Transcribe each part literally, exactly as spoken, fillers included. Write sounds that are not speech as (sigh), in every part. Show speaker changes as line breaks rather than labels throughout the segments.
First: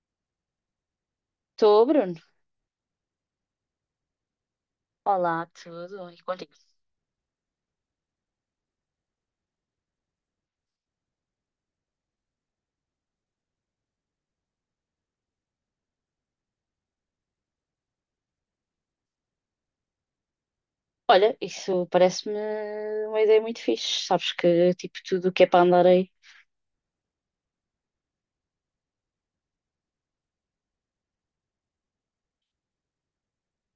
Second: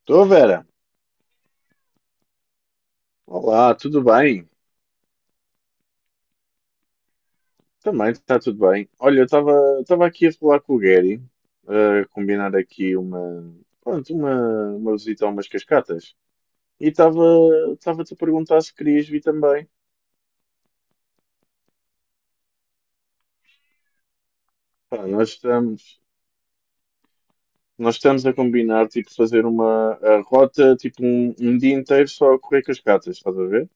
Estou, Vera.
Estou, Bruno.
Olá, tudo bem?
Olá, tudo e contigo.
Também está tudo bem. Olha, eu estava estava aqui a falar com o Gary, a combinar aqui uma, pronto, uma, uma visita a umas cascatas. E estava estava-te a perguntar se querias vir também.
Olha, isso parece-me uma ideia muito fixe. Sabes que, tipo,
Pá,
tudo
nós
o que é para
estamos,
andar aí.
nós estamos a combinar, tipo, fazer uma a rota, tipo, um, um dia inteiro só a correr cascatas, estás a ver?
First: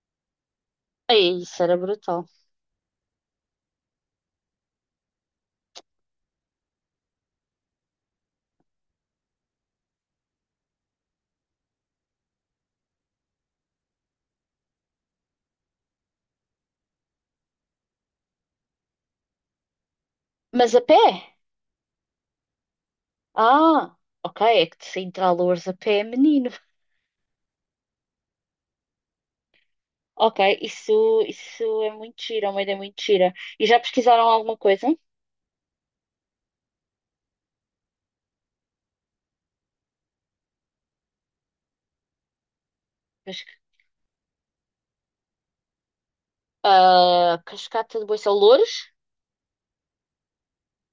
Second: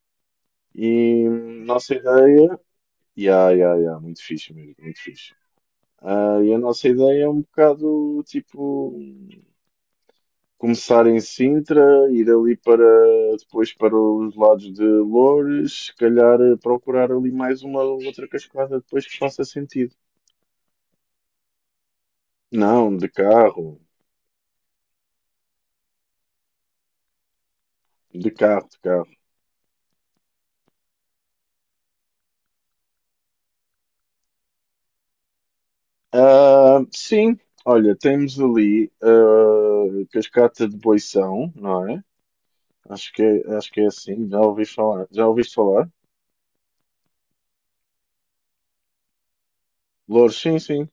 E
Aí, isso era
nossa
brutal.
ideia... Ya, ya, ya, muito fixe mesmo, muito fixe. Ah, e a nossa ideia é um bocado, tipo... Começar em Sintra, ir ali para depois para os lados de Loures, se calhar eh, procurar ali mais uma ou outra cascada depois que faça sentido.
Mas a pé?
Não, de carro,
Ah, ok, é que de Sintra a Loures a pé é menino.
de carro, de carro.
Ok, isso, isso é muito gira, é uma ideia muito gira. E já pesquisaram alguma coisa?
Ah, sim, olha, temos ali a Cascata de Boição, não é? Acho que
Cas-
é, acho que é assim, já ouvi falar. Já ouviste falar?
ah, Cascata de Boição Loures?
Loures, sim, sim.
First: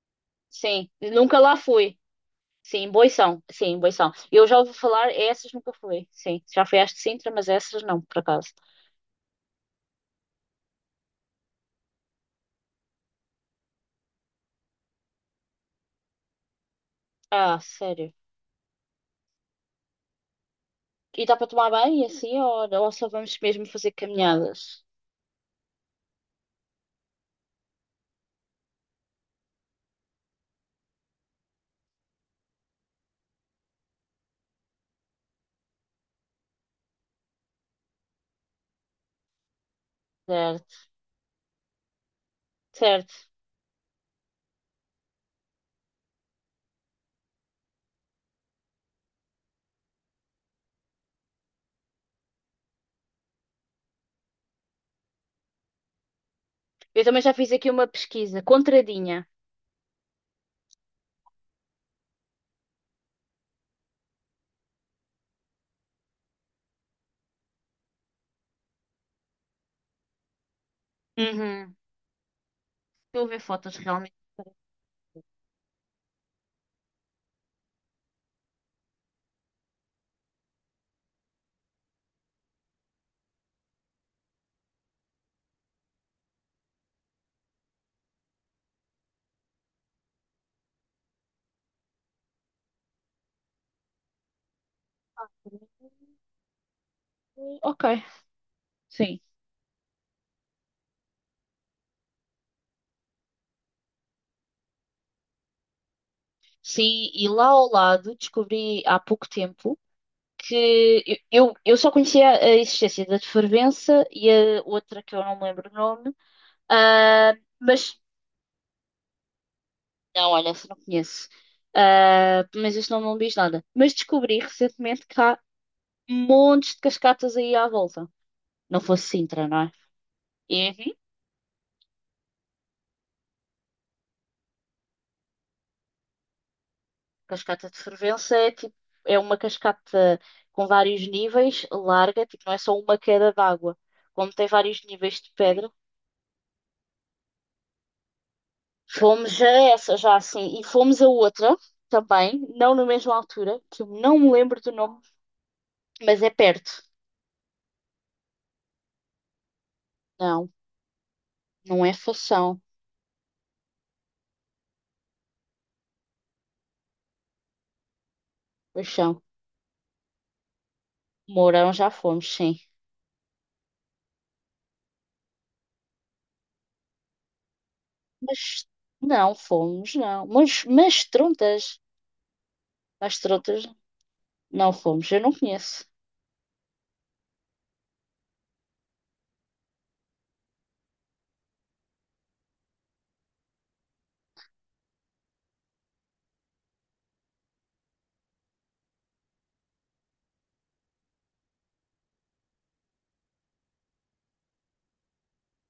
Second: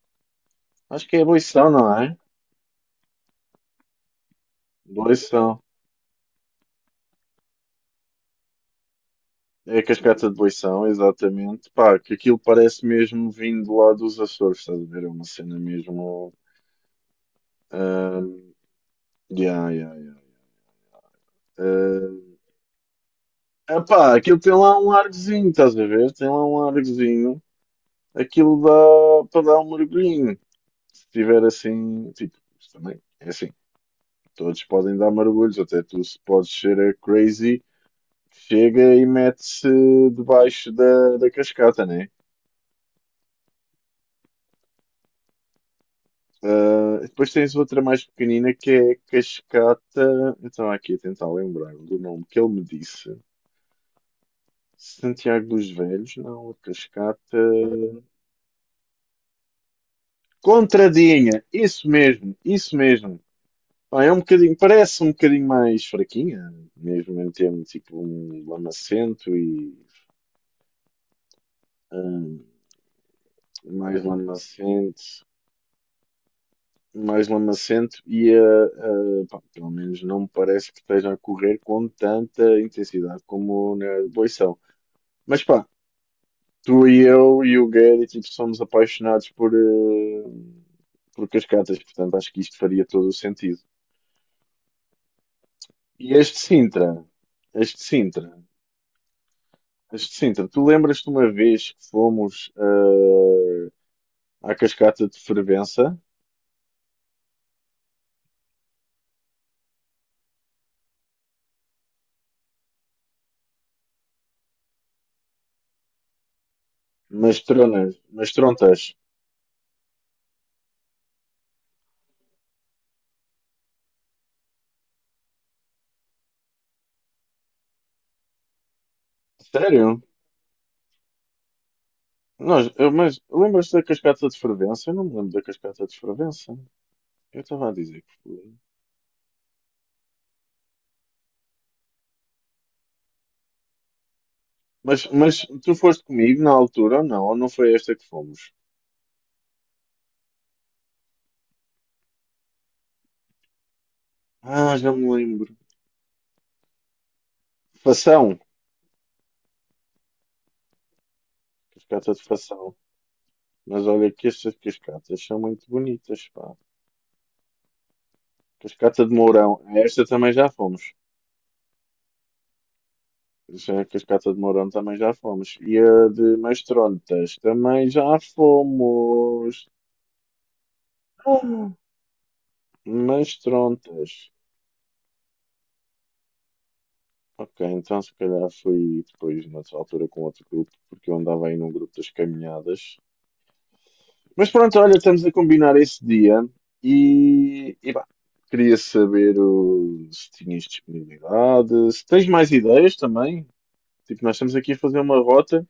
Sim,
Acho que é
nunca lá
Boição, não
fui.
é?
Sim, Boição. Sim, Boição. Eu já ouvi falar, essas
Boição.
nunca fui. Sim, já fui às de Sintra, mas essas não, por acaso.
É a cascata de Boição, exatamente. Pá, que aquilo parece mesmo vindo lá dos Açores, estás a ver? É uma cena mesmo.
Ah, sério.
ahm, yeah, yeah, yeah.
E dá para tomar banho assim, ou, ou só vamos mesmo
Ah,
fazer
pá, aquilo tem lá
caminhadas?
um argozinho, estás a ver? Tem lá um argozinho. Aquilo dá para dar um mergulhinho. Se tiver assim, tipo, isto também é assim. Todos podem dar mergulhos, até tu se podes ser a crazy, chega e mete-se debaixo
Certo,
da, da cascata, né?
certo.
Ah, depois tens outra mais pequenina que é Cascata. Eu estava aqui a tentar lembrar-me do nome que ele me disse. Santiago dos Velhos, não, a
Eu também já
Cascata.
fiz aqui uma pesquisa, contradinha.
Contradinha, isso mesmo, isso mesmo. Pá, é um bocadinho, parece um bocadinho mais fraquinha, mesmo em termos tipo um lamacento e
Uhum. Estou a ver fotos
mais
realmente.
lamacento, mais lamacento e a, pá, pelo menos não me parece que esteja a correr com tanta intensidade como na Boição. Mas pá, tu e eu e o Gary tipo, somos apaixonados por, eh, por cascatas, portanto acho que isto faria todo o sentido. E este Sintra, este
Ok,
Sintra,
sim.
este Sintra, tu lembras-te uma vez que fomos eh, à cascata de Fervença,
Sim, e lá ao lado descobri há pouco tempo que eu, eu eu só conhecia a existência da de Fervença e a outra que eu não me lembro o nome, ah,
mas tronas,
mas
mas trontas,
não, olha, essa não conheço. Ah, mas este nome não me diz nada. Mas descobri recentemente que há montes de cascatas aí à volta. Não fosse Sintra, não é?
sério?
E enfim,
Nós, eu- mas lembras-te da cascata de Fervença? Eu não me lembro da cascata de Fervença. Eu
cascata
estava a
de
dizer que
Fervença é
fui.
tipo, é uma cascata com vários níveis, larga, tipo, não é só uma queda d'água. Como tem vários
Mas,
níveis de
mas
pedra,
tu foste comigo na altura ou não? Ou não foi esta que fomos?
fomos a essa já assim, e fomos a outra também, não na mesma altura, que eu não me lembro do
Ah, já
nome,
me lembro.
mas é perto.
Satisfação.
Não, não é
Cascata de
Fação,
Fação. Mas olha que estas cascatas são muito bonitas, pá. Cascata de
Fação.
Mourão. A Esta também já fomos.
Mourão já fomos, sim.
Já A cascata de Mourão também já fomos. E a de Mastrontas também já
Mas não
fomos.
fomos, não. Mas, mas Trontas, mas Trontas
Mastrontas.
não fomos, eu não conheço.
Ok, então se calhar fui depois, nessa altura, com outro grupo, porque eu andava aí num grupo das caminhadas. Mas pronto, olha, estamos a combinar esse dia e, e pá, queria saber o- se tinhas disponibilidade, se tens mais ideias também. Tipo, nós estamos aqui a fazer uma rota,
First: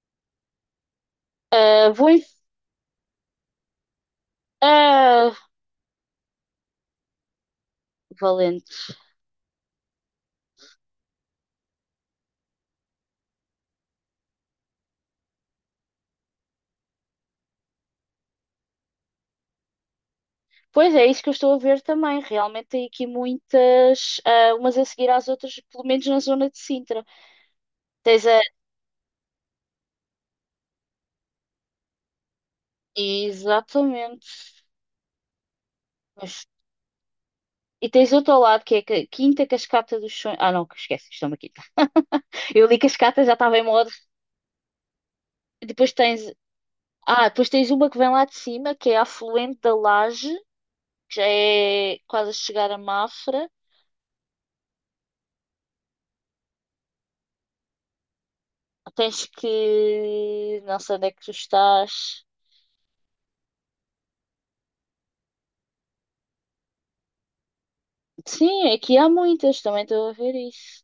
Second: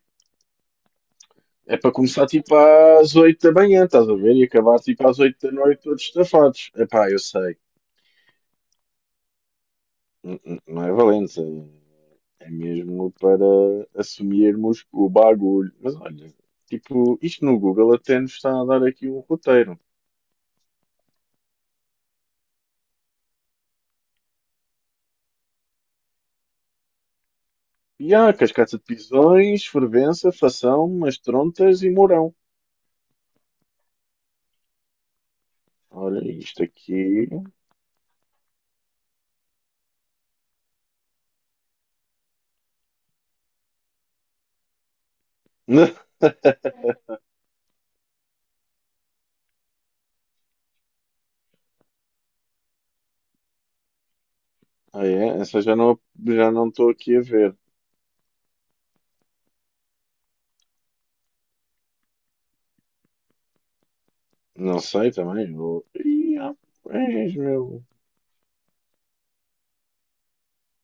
é
Ah,
para
vou em...
começar tipo às oito da manhã, estás a ver? E acabar tipo às
ah,
oito da noite todos estafados. Epá, eu sei,
Valente.
N- n- não é valente, é é mesmo para assumirmos o bagulho. Mas olha, tipo, isto no Google até nos está a dar aqui um roteiro.
Pois é, é isso que eu estou a ver também. Realmente tem aqui muitas, ah, umas a seguir às outras, pelo menos na zona de Sintra. Tens
Ya,
a...
cascata de pisões, fervença, fação, umas trontas e mourão.
Exatamente.
Olha,
Mas-
isto aqui.
E tens outro ao lado, que é a Quinta Cascata dos Sonhos. Ah, não, esquece, isto é uma quinta. Eu li Cascata, já estava em modo. Depois tens...
(laughs)
Ah, depois tens uma que vem lá de cima, que é a afluente da Laje, que já é quase a chegar a Mafra.
Ah, é? Essa já não já não estou aqui a ver.
Tens que. Não sei onde é que tu estás.
Não sei também. Eu... Ih, ah, pois, meu.
Sim, aqui há muitas, também estou a ver isso.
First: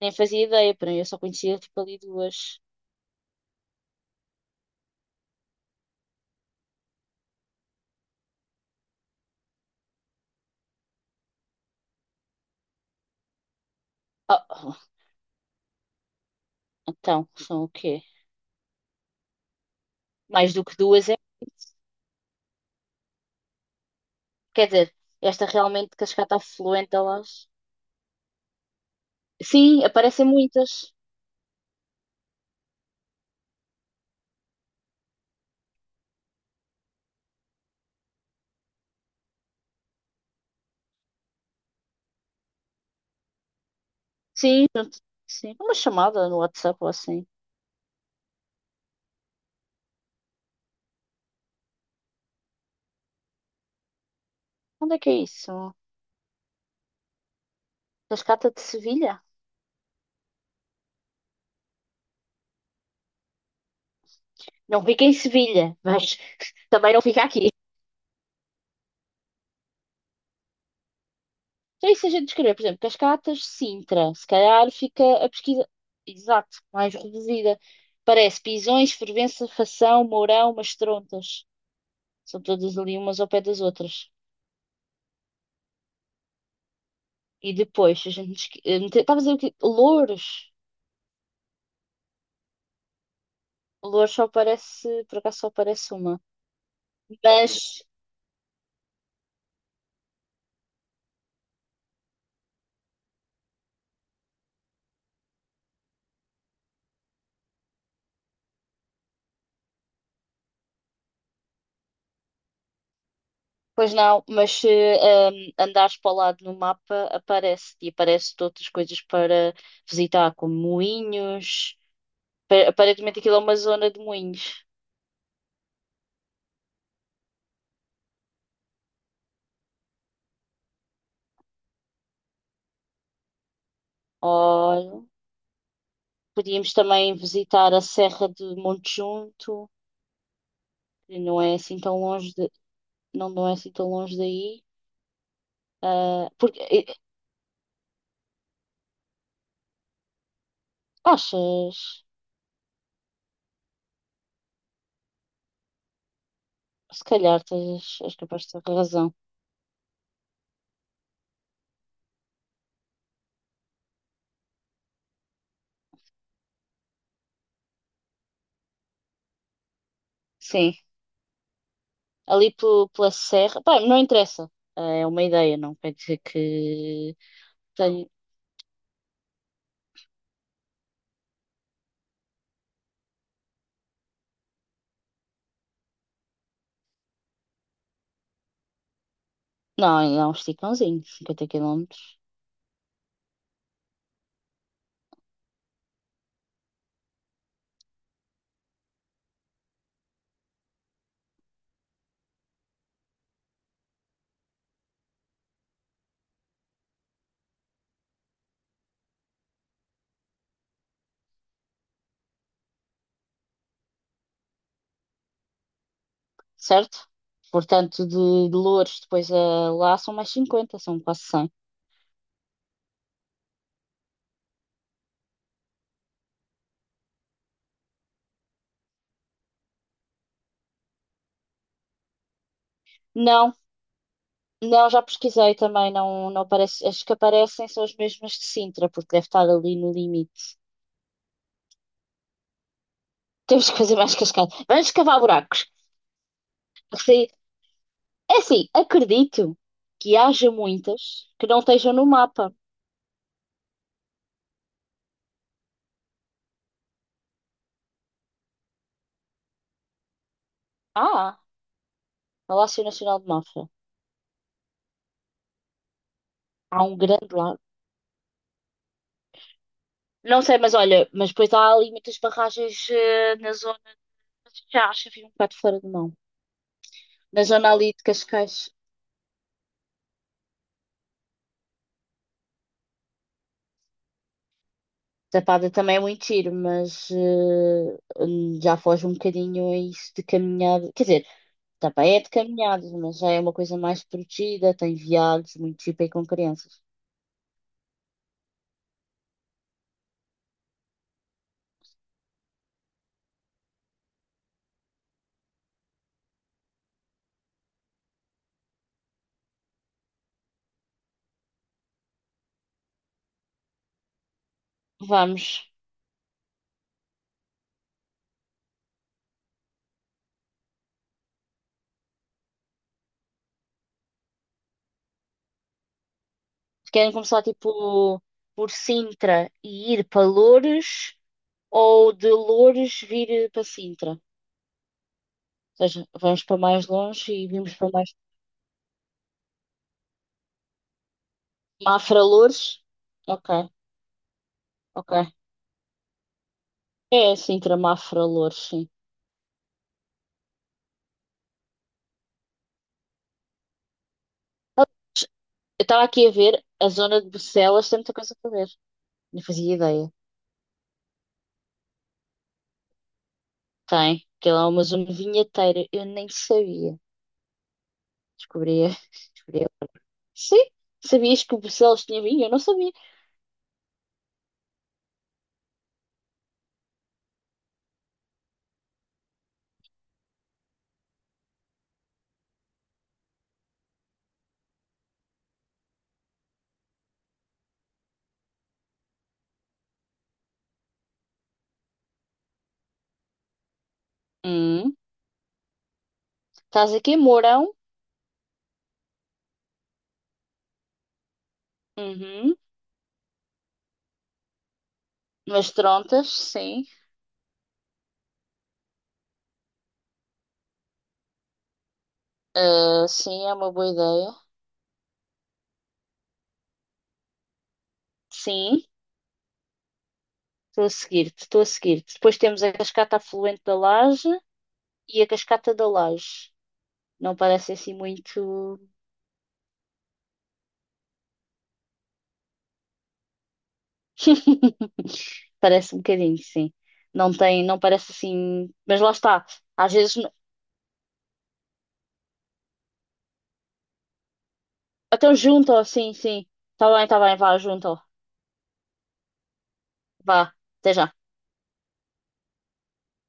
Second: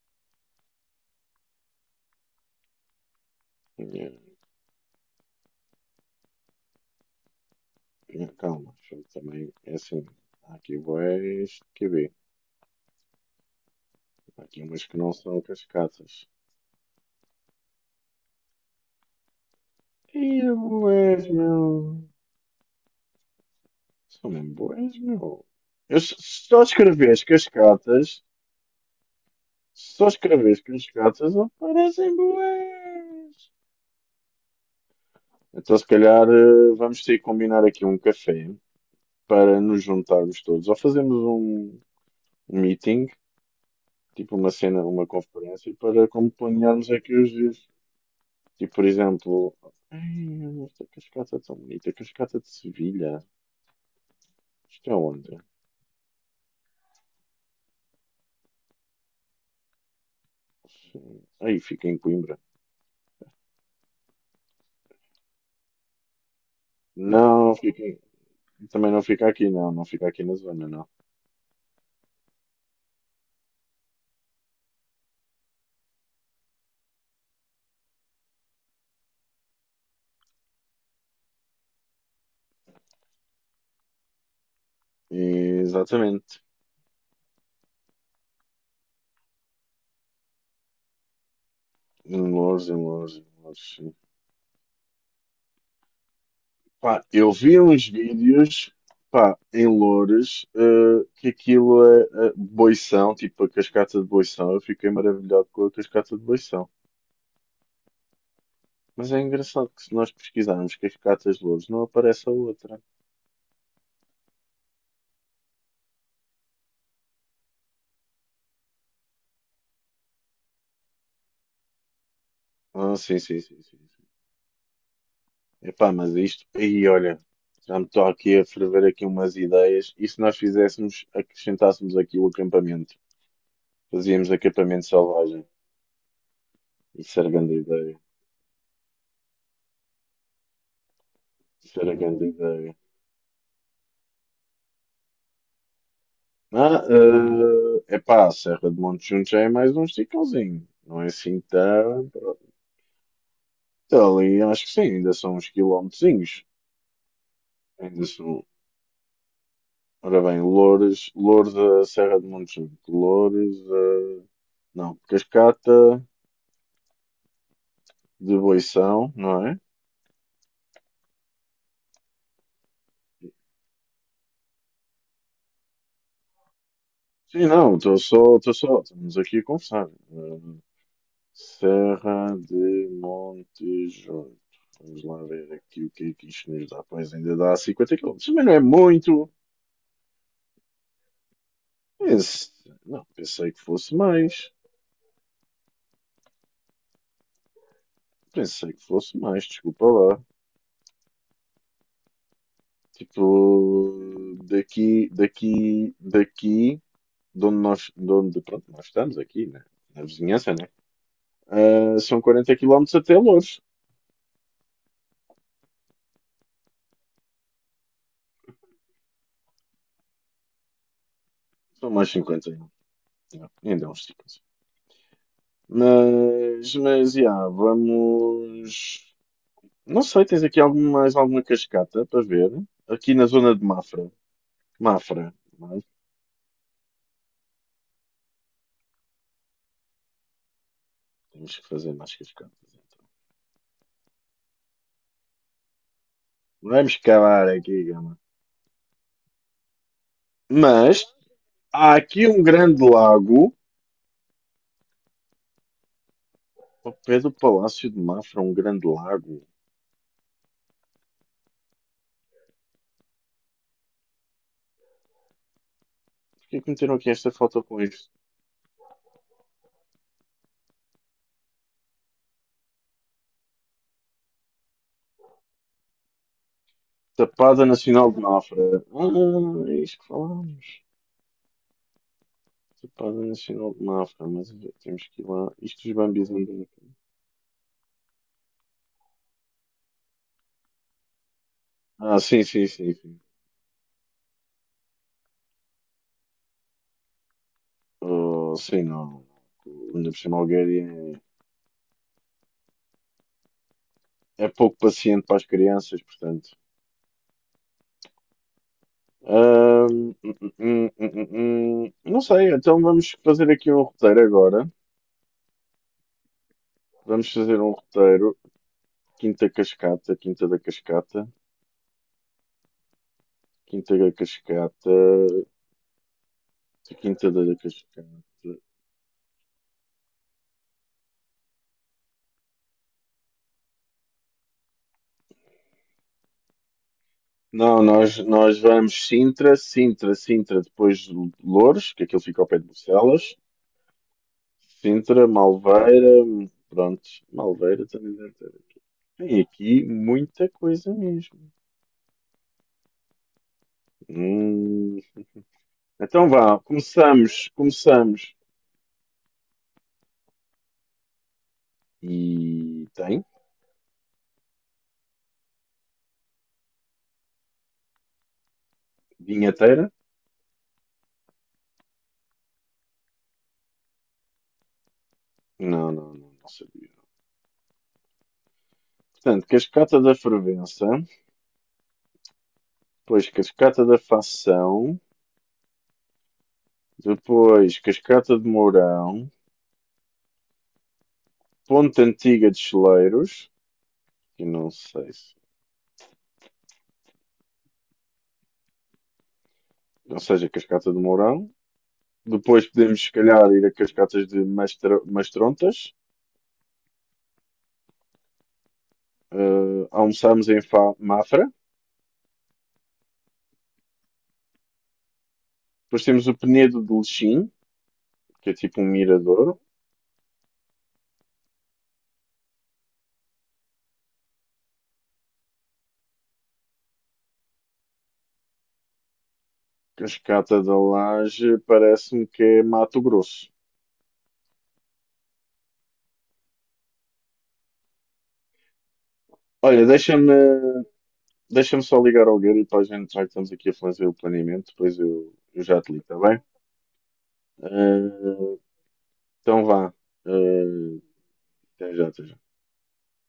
Nem fazia ideia, para mim eu só conhecia tipo ali duas.
Tinha, tinha calma. Deixa eu. Também é assim. Há aqui boés que vê. Há aqui umas
Ah,
que não são cascatas.
então, são o quê?
Ih,
Mais do que duas é
boés, meu.
muito.
São mesmo
Quer dizer,
boés,
esta
meu.
realmente
Eu
de
s-
Cascata
só
Afluente,
escrevi as
elas.
cascatas
Sim,
só
aparecem
escreves que os
muitas.
gatos aparecem bués. Então, se calhar, eh, vamos ter que combinar aqui um café para nos juntarmos todos. Ou fazemos um um meeting, tipo uma
Sim,
cena,
junto-
uma
sim. Uma
conferência, para
chamada
como
no WhatsApp ou
planearmos aqui
assim.
os dias. Tipo, por exemplo, "Ei, esta cascata é tão bonita, cascata de Sevilha. Isto
Onde
é
é que é
onde?
isso? Cascata de Sevilha?
Aí fica em Coimbra.
Não fica em Sevilha, mas (laughs) também não fica aqui.
Não, fica em- também não fica aqui, não, não fica aqui na zona, não.
Então, e se a gente escrever, por exemplo, Cascatas, Sintra, se calhar fica a pesquisa, exato, mais reduzida. Parece Pisões, Fervença, Fação, Mourão, Mastrontas. São todas ali umas ao pé das outras.
Exatamente.
E depois, a gente. Esque- eh, mete- Estava a dizer o quê? Louros.
Em Loures, em Loures, em Loures.
Louros só aparece, por acaso só aparece uma.
Pá, eu vi
Mas,
uns vídeos, pá, em Loures, eh, que aquilo é, eh, boição, tipo a cascata de boição. Eu fiquei maravilhado com a cascata de boição. Mas é engraçado que se nós pesquisarmos cascatas de Loures, não aparece a outra.
Pois não, mas se ehm, andares para o lado no mapa, aparece. E aparece outras coisas para visitar, como moinhos. Pa-
Ah,
Aparentemente
sim,
aquilo é
sim,
uma
sim, sim, sim.
zona de moinhos.
Epá, mas isto, aí olha, já me estou aqui a ferver aqui umas ideias. E se nós fizéssemos, acrescentássemos aqui o acampamento? Fazíamos acampamento
Olha,
selvagem.
podíamos também
Isso era grande
visitar a
ideia.
Serra de Montejunto, que não é assim
Isso era
tão
grande
longe de,
ideia.
não, não é assim tão longe daí. Ah, porque
Ah,
eh,
uh, epá, a Serra de Montejuntos já é mais um esticãozinho. Não é assim
achas,
tão. Então, ali acho que sim, ainda são uns quilómetrozinhos.
se calhar tens,
Ainda
és
são.
capaz de ter razão.
Ora bem, Loures, Loures a Serra de Montejuntos. Loures a. Não, Cascata de Boição, não é?
Sim, ali pe- pela serra, pá, não interessa. Ah, é uma ideia, não quer dizer que
Sim, não, estou
tenho.
só, estou só. Estamos aqui a conversar. Uh, Serra de Montejuntos. Vamos lá ver aqui o que é que isto nos dá. Pois ainda dá cinquenta quilómetros. Mas não é muito.
Não, ainda é um esticãozinho, cinquenta quilómetros,
Pense- Não, pensei que fosse mais. Pensei que fosse mais, desculpa lá. Tipo, daqui, daqui, daqui, de onde nós, de onde, pronto, nós estamos aqui, né? Na vizinhança, né? Ah, são quarenta quilómetros até Loures.
certo? Portanto, de, de Loures depois a lá são mais cinquenta, são quase cem.
São mais cinquenta ainda. Yeah, ainda é uns cinquenta. Mas, mas, yeah, vamos. Não sei, tens aqui algum, mais alguma cascata para ver? Aqui na
Não,
zona de Mafra.
não, já
Mafra.
pesquisei
Mas
também, não, não aparece. As que aparecem são as mesmas de Sintra, porque deve estar ali no limite.
temos que fazer mais cascatas.
(laughs) Temos que fazer mais cascada. Vamos cavar buracos.
Vamos
Sim.
cavar aqui, Gama.
É assim, acredito que haja
Mas
muitas que não estejam
há
no
aqui um
mapa.
grande lago. Ao pé do Palácio de Mafra, um grande lago.
Ah, Palácio Nacional de Mafra.
Por que é que
Há
meteram
um
aqui
grande
esta
lago.
foto com isto?
Não sei, mas olha, mas depois há ali muitas barragens eh, na zona. Já acho que fica um bocado fora de mão. Na zona
Tapada
ali de
Nacional de
Cascais.
Mafra. Ah, é isto que falámos. Tapada Nacional de Mafra, mas temos que ir lá.
Tapada
Isto dos
também é muito
Bambis
tiro,
andam aqui.
mas eh, já foge um bocadinho a isso de caminhada. Quer dizer, tapa
Ah,
é de
sim, sim,
caminhadas,
sim,
mas
sim.
já é uma coisa mais protegida, tem viados, muito tipo aí com crianças.
Oh, sim, não. Ainda por cima, Algueria é pouco paciente para as crianças, portanto. Ahm, hum, hum, hum, hum. hum, hum, hum. não sei, então vamos fazer aqui um roteiro agora.
Vamos.
Vamos fazer um roteiro. Quinta Cascata, Quinta da Cascata, Quinta da Cascata,
Querem
Quinta
começar
da Cascata.
tipo por Sintra e ir para Loures ou de Loures vir para Sintra? Ou seja, vamos para mais longe e vimos
Não,
para mais.
nós, nós vamos Sintra, Sintra, Sintra, depois de Loures, que aquilo
Mafra
fica ao pé de
Loures?
Bucelas.
Ok,
Sintra,
ok.
Malveira, pronto,
É Sintra,
Malveira também
Mafra
deve ter.
Loures, sim.
Tem aqui muita coisa mesmo. Hum.
Eu estava aqui
Então
a
vá,
ver a zona de
começamos,
Bucelas, tem muita coisa
começamos.
para ver. Não fazia ideia.
E tem?
Tem, que lá é uma zona vinheteira. Eu nem sabia. Descobri. (laughs) Descobri.
Vinheteira?
Sim, sabias que o Bucelas tinha vinho? Eu não sabia.
Não, não, não, não sabia. Portanto, cascata da fervença, depois cascata da Fação, depois cascata de Mourão, ponte antiga de Cheleiros, que não
Hum,
sei se.
Estás aqui em Mourão?
Não seja cascata de Mourão.
Uhum.
Depois podemos, se calhar, ir a cascatas de Mastro-
Mas
Mastrontas.
Trontas, sim.
Eh, almoçamos em Fa- Mafra.
Ah, sim, é uma boa ideia.
Depois temos o Penedo de Lechim, que é
Sim,
tipo um mirador.
estou a seguir-te, estou a seguir-te. Depois temos a cascata afluente da Laje e a cascata da Laje. Não parece assim muito.
Cascata da Laje parece-me que é Mato Grosso.
(laughs) Parece um bocadinho, sim. Não tem, não parece assim. Mas lá está.
Olha,
Às vezes. n-
deixa-me deixa-me só ligar ao Gary para a gente, já que estamos aqui a fazer o planeamento, depois eu,
Então
eu já
junto,
te ligo,
sim,
está bem?
sim. Tá bem, tá bem, vá, junto.
Eh, então vá.
Vá, até
Eh,
já.
até já, até já.